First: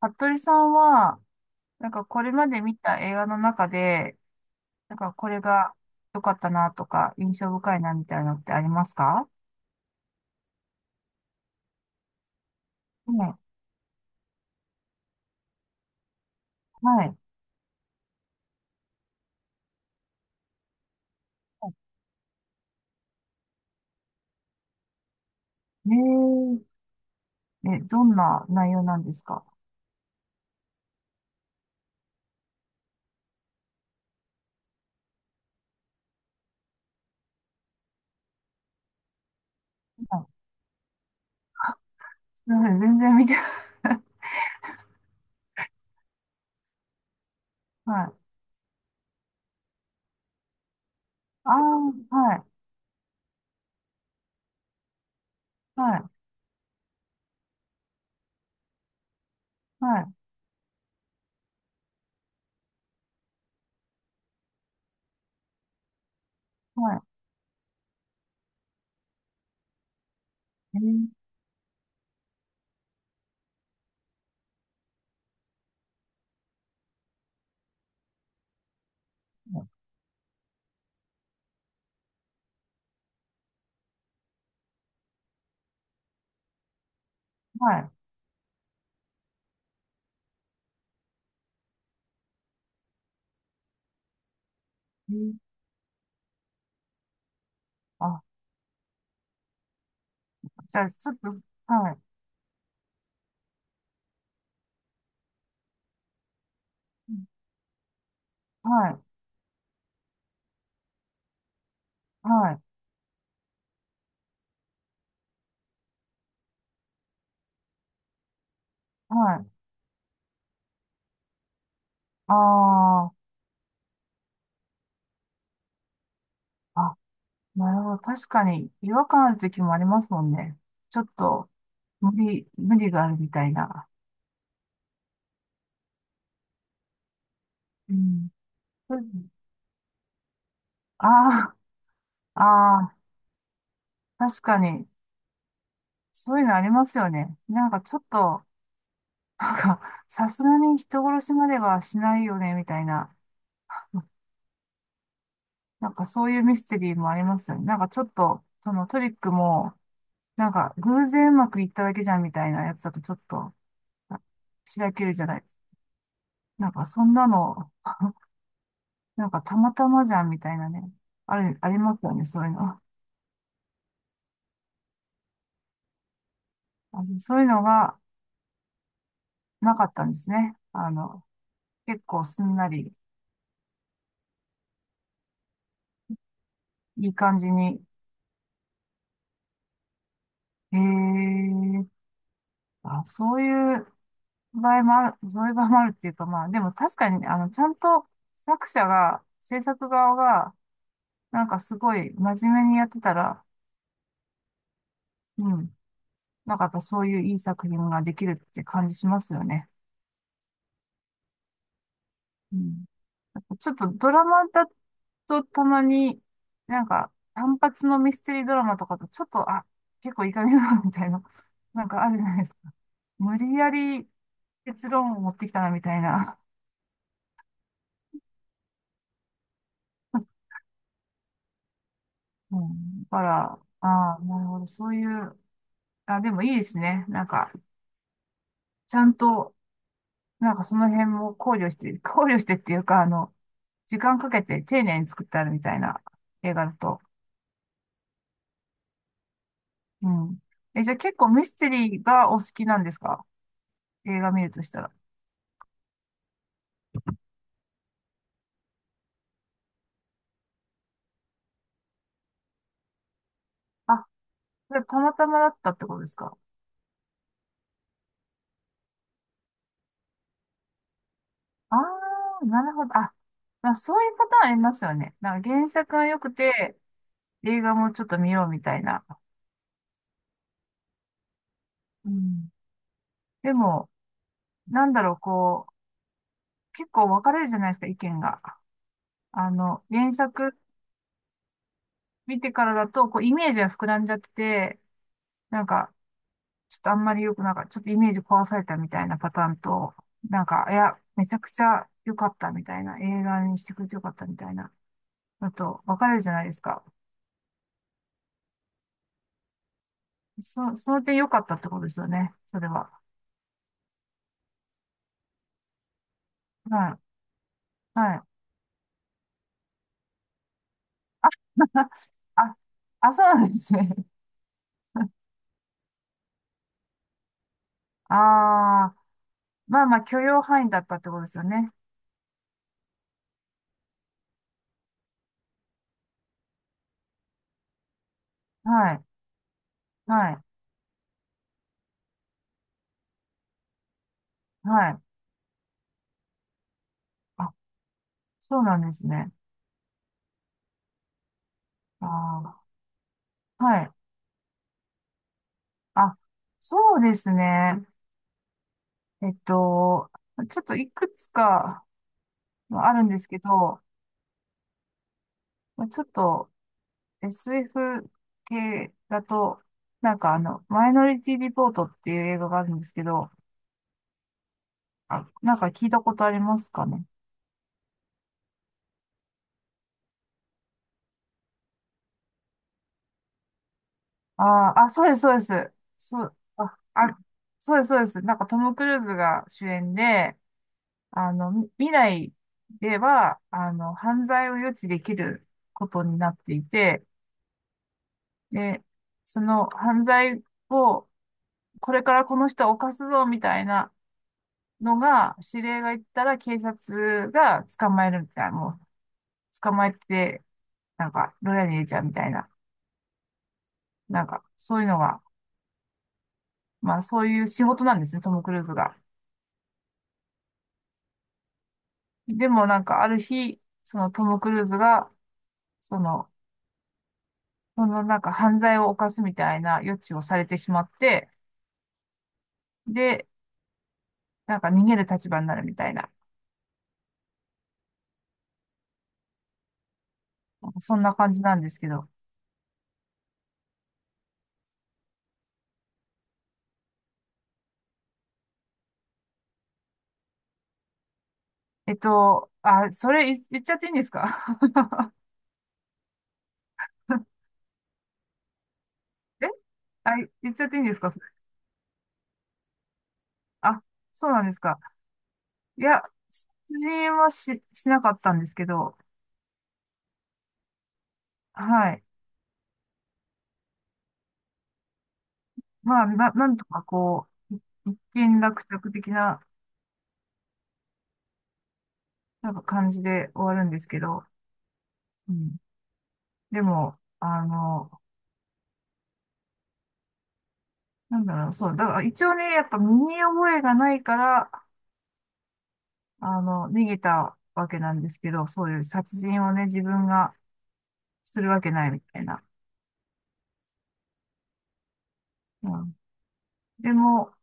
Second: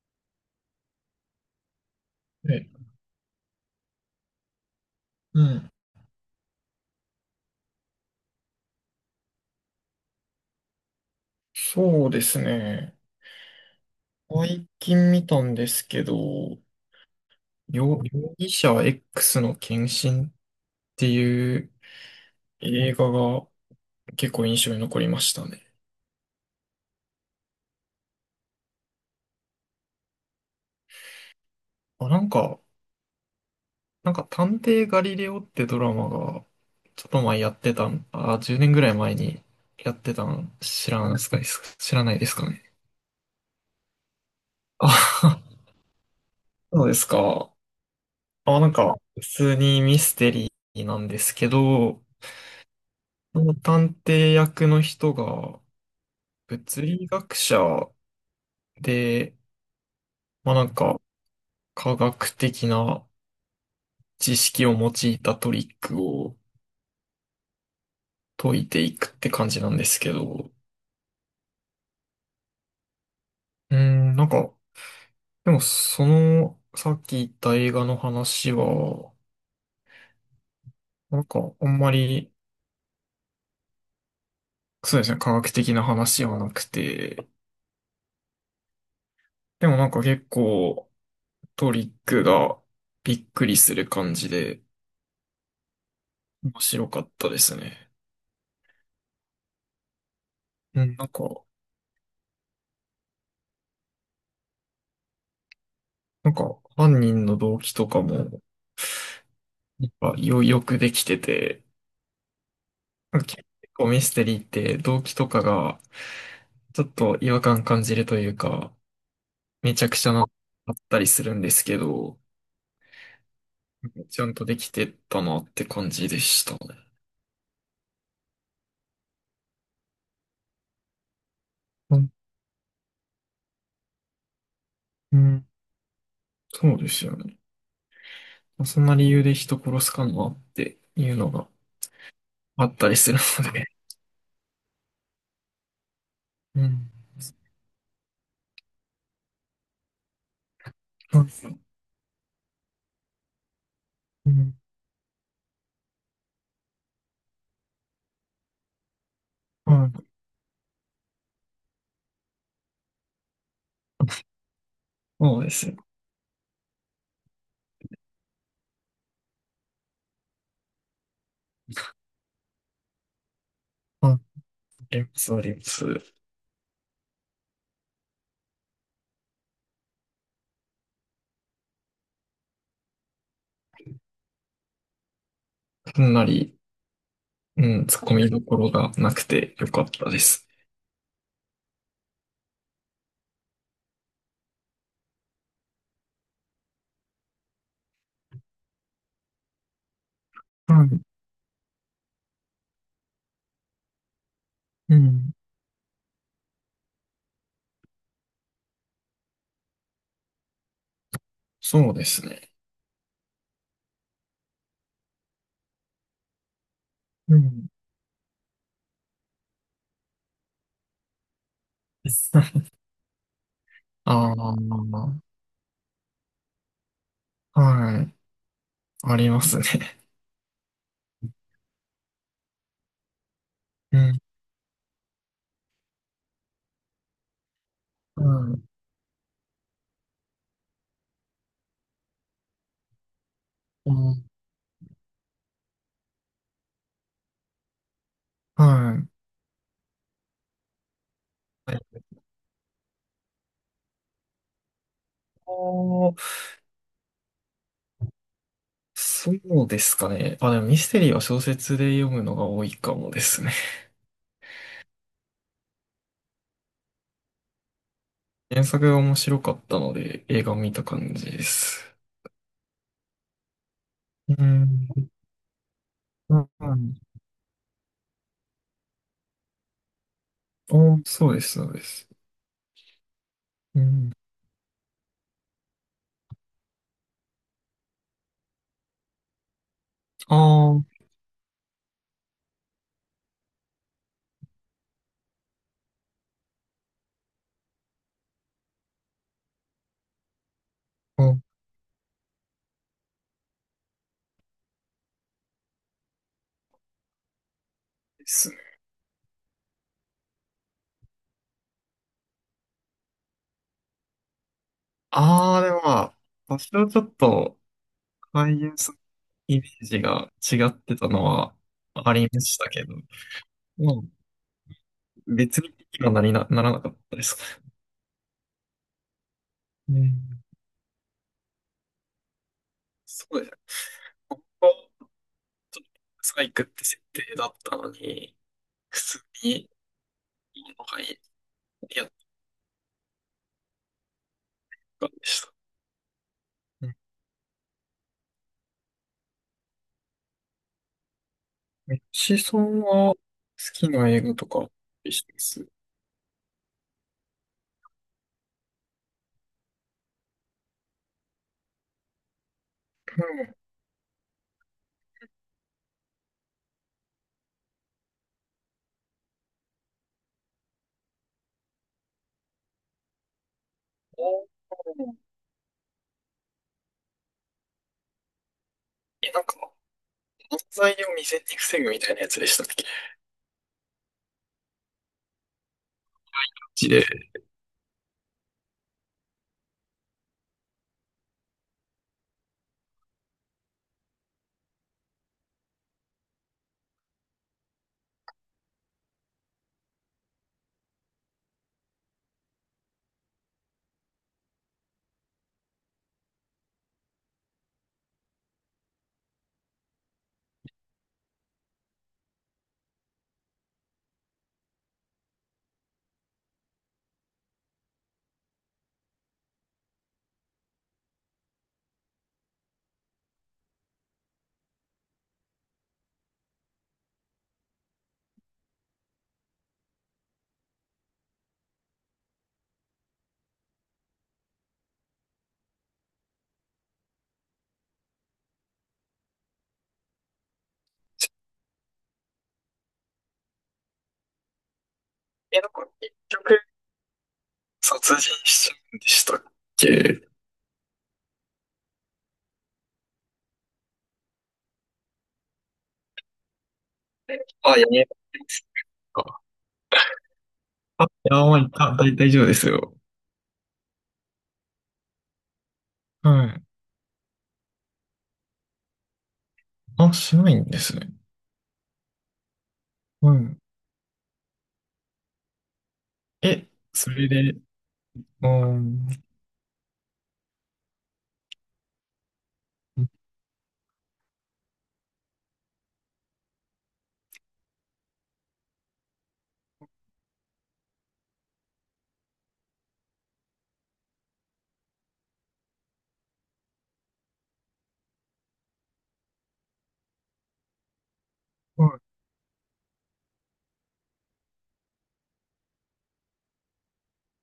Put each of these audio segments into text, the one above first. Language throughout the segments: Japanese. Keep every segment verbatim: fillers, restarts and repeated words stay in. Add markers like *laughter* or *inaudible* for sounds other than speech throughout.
服部さんは、なんかこれまで見え、た映画の中で、なんかこうれん。が良かったなとか、印象深いなみたいなのってありますかそうですね。ね、最近見たんですけど、はい。容、容疑者 X の献身っていう映画が結構印象に残りましたね。えー、え、どんな内容なんですか？あ、なんか、なんか探偵ガリレオってドラマがちょっと前やってたん、あ、じゅうねんぐらい前にやってはたい。ん知らないですか、知らないですすかいまね。せん、全然見てない。あ、*laughs* そうですか。はい。あ、なんか普通にミステリーなんですけあど、あ、はい、その探偵役の人がはい、物理学者で、はい、まあなんか科学的な知識を用いたトリックをは解いていくって感じなんですけど、い。えー、うーん、なんか、でもそのさっき言った映画の話は、なんかあんまりそうですね、科学的な話はなくて、はい。でもなんか結構トリックがびっくりする感じでえー、面白かったですね。あ、じゃうあ、ん、なちんょっと、か、はい、なんか、犯人の動機とかも、やはい、っぱよ、よくできてて、はい、なんか結構ミステリーって動機とかが、ちょっと違和感感じるというか、はい。めちゃくちゃな、あったりするんですけど、ああ、ちゃんとできてたなって感じでしたね。あ、なるほど。確かに違和感ある時もありますもんね。ちょっとうん無理、無理があるみたいな。うんそうですよね。うん。まあそんな理由で人殺すかなっていうのがああ、あっあたあ、りするので。確かに、そういうのあうりまん。すよね。なんかちょっと、なんか、さすがに人そ殺うでしす。まではしないよね、みたいな。うん。なんかそういうミステリーもありますよね。なんかちょっと、そのトリックはも、い。なんか偶然うまくいっただけじゃんみたいなやつだとちょっと、あ、しらけるじゃなそい。うですよ。なんかそんなのなんかたまたまじゃんみたいなね、ある、ありますよね、そういうの。ああります、あります。あ、そういうのがなかったんですね。あの、結構すんなり、かなり。いい感じうに。ん、突っ込みどころがなくてよかったです。へえ、あ、そういう場合もある、そういう場合もあるっていうか、まあ、でも確かにね、あの、ちゃんと作者が、制作側が、はい。なんかすごい真面目にやってたら、うん。うん、なんかやっぱそういういい作品ができるって感じしますよね。そうですね。うん、ちょっとドラマだとたまに、なんかう単ん。発のミステリードラマとかとちょっと、あ、結構いい加減だなみたいな、*laughs* なんかあるじゃないですか。*laughs* 無理やりああ、結論を持ってきたなみたいな。はい。ありますね。*laughs* うん、だから、うあん。あ、なるほど、そういう、あ、でもいいですね。なんか、うん。ちゃんと、なんかその辺も考慮して、*laughs* 考慮してっていうか、あの、う時間ん。かけて丁寧に作ってあるみたいな映画だと。はい。うん。え、じゃあ結構ミステリーがお好きなんですか？映画見るとしたら。お、そうですかね。あ、でもミステリーは小説で読むのが多いかもですね。あ、それたまたまだったってことですか？原作が面白かったので映画を見た感じでああす。ー、なるほど。あ、まあそういうパうターンありますよん。ね。なんか原作が良くうて、ん。映画もちょっと見ようみたいな。お、そうです、そうです。うん。でうも、ん。なんだろう、こう、結構分かれるじゃないですか、意見が。あの、原あ作あ、見てからだと、こう、イメージが膨らんじゃってて、なんか、ちょっとあんまり良くなんか、ちょっとイメージ壊されたみたいなパターンと、なんか、いや、そめちゃうくちゃ良かったみたいな、映画にしてくれて良かったみたいな。だと分かれるじゃないですか。です。そ、その点良かったってことですよね。それは。ああ、でもまあ、多少はちょっと、い。はい。俳優さんのイメージが違ってたのは *laughs* ありまあ、したけど、あ、そうなんですね。まあ、別に気にはなりな、ならなかったですね。ああ、まあうまあ許ん。容範囲だったってことですよね。そうですね。本当、サイクって設定だったのに、は普い。通にはい。いいのがいい、やっはい。たんでした。うん。あ、そうなんですね。ミッチさあんは好あ、はきい。な映画とか、してます。うあ、そうですね。えっと、ちょっといくつかあるんですけん。ど、まあちょっと エスエフ 系だと、なんかあの、マイノリティリポートっていう映画があるんですけど、おー。あ、なんか聞いたことありますかね。え、なんか、犯罪を未然に防ぐみたいなやつでしたっけ？あーあ、そうです、そうです。そう、マあ、ジで。あ、そうです、そうです。なんかトム・クルーズが主演で、あの、み未来では、あの、犯罪を予知できることになっていて、で、その犯罪を、これからこの人を犯すぞ、みたいなのが、指令が言ったら警察が捕まえるみたいな、もう、捕まえて、なんか、牢屋に入れちゃうみたいな、なんか、そういうのが、まあそういう仕事なんですね、トム・クルーズが。でもなんかある日、そのトム・クルーズが、その、そのなんか犯罪を犯すみたいな予知をされてしまって、で、なんか逃げる立場になるみたいな、なんかそんな感じなんですけど。え、なんか、結局、殺人しちゃうんでしたっけ？えっと、あ、それい言っちゃっていいんですか？ あ、やめますか。*laughs* え、あ、言っちゃっていいんですあ、いかそれ？や、まあ、いた大大丈夫ですよ。あ、そうなんですか。いや、は殺い。人はし、しなかったんですけど、あ、しないんですね。はい。うん。まあ、な、なんとえ、かそこれで、う、一件う落着ん。的な、なんか感じで終わるんですけど、うん。でも、あの、なんだろう、そう、だから一応ね、やっぱ身に覚えがないから、あの、逃げたわけなんですけど、そういう殺人をね、自分がするわけうないん。みたいな。うん。でも、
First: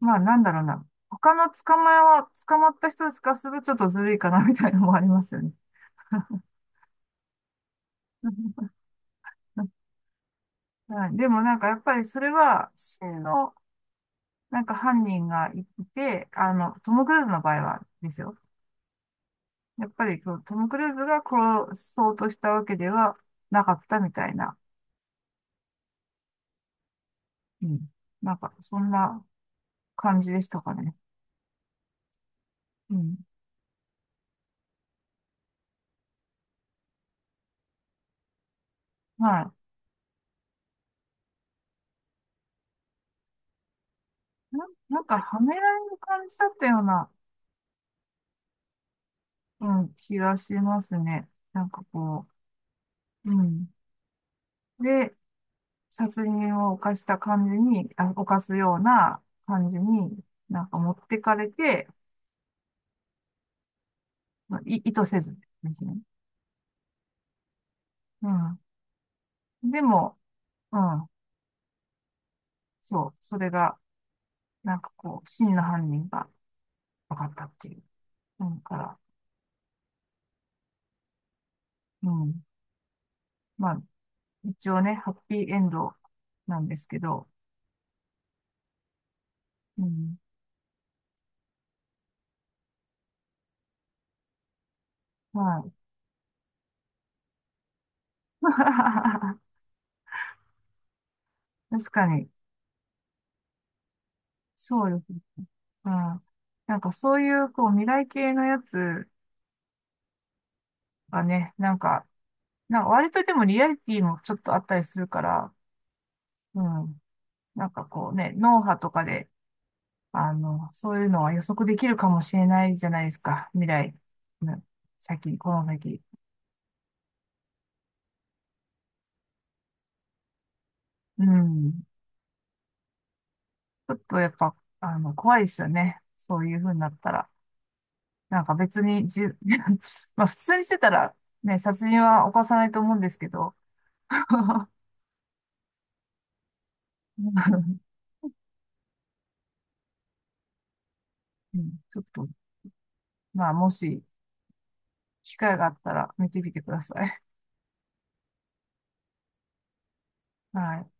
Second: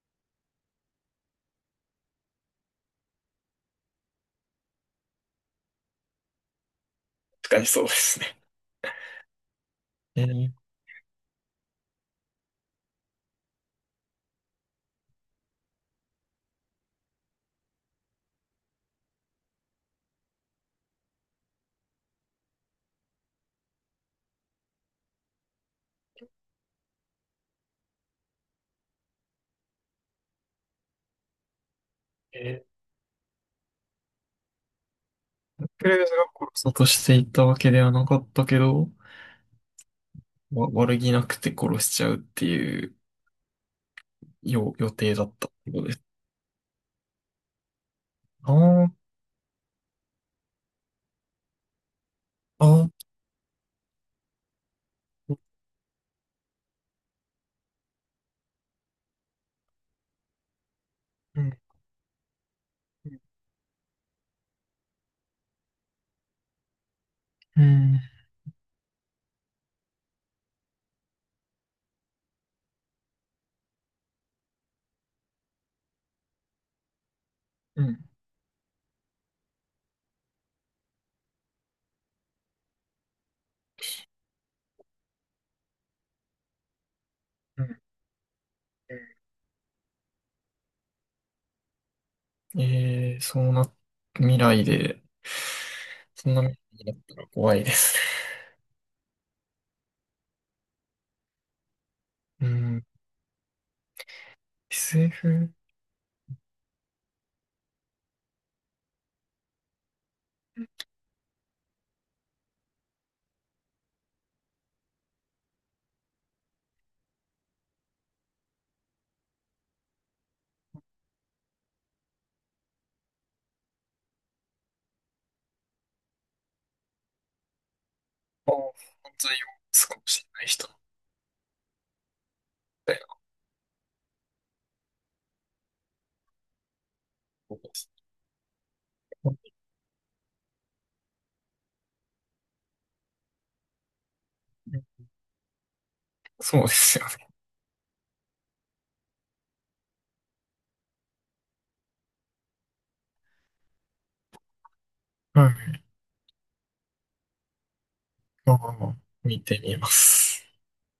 まあなんだろうな、他の捕まえは、捕まった人たちからするとちょっとずるいかなみたいなのもありますよね。確かにそうですね。*laughs* えー、はい、でもなんかやっぱりそれは真のなんか犯人がいて、あの、トム・クルーズの場合はですよ。やっぱりこうトム・クルーズが殺そうとしたわけではなかったみたいな。うん。なんか、そんな感じでしたかね。えうん。ー、クレーズが殺そうとしていたわけではなかったけど、はわ、悪気なくて殺しちゃうっていうい。な、よ予なん定か、だっはたっめらてこれとでるす。感じだったような、ああ、うん、気がしますね。なんかこああ、う、うん。で、殺人を犯した感じに、あ、犯すような感じに、なんか持ってかうれん、て、まあい、意図せずですね。うん、うん。でも、うん。そう。それが、なんかこう、真の犯人が、分かったっていう。うん、うん、なんから、うん。まあ、一応ね、ハッピーエンドなんですけど、うん。うん。ええそうな、未来で、はい。そんな未来になったら怖いです *laughs* 確かね。に、*laughs* うん。そうです。エスエフ、うん。なんかそういう、こう、未来系のやつはね、なんか、なんか割とでもリアリティもちょっとあったりするから、うん。なんかこうね、脳波とかで、あの、そういうのは予測できるかもしれないじゃないですか。未来。うん。先、この先。あ、犯罪を少しれない人みうん。たいなちょっとやっぱ、あの、怖いですよね。そういう風になったら。ことです。なんか別に、じ、*laughs* まあ普通にしてたら、ね、殺人は犯さないと思うんですけど、*laughs* そうですよね。うん、ちょっと、まあもし、機 *laughs* は会があっい。たら見てみてください。まあまあまあ、見てみます。はい。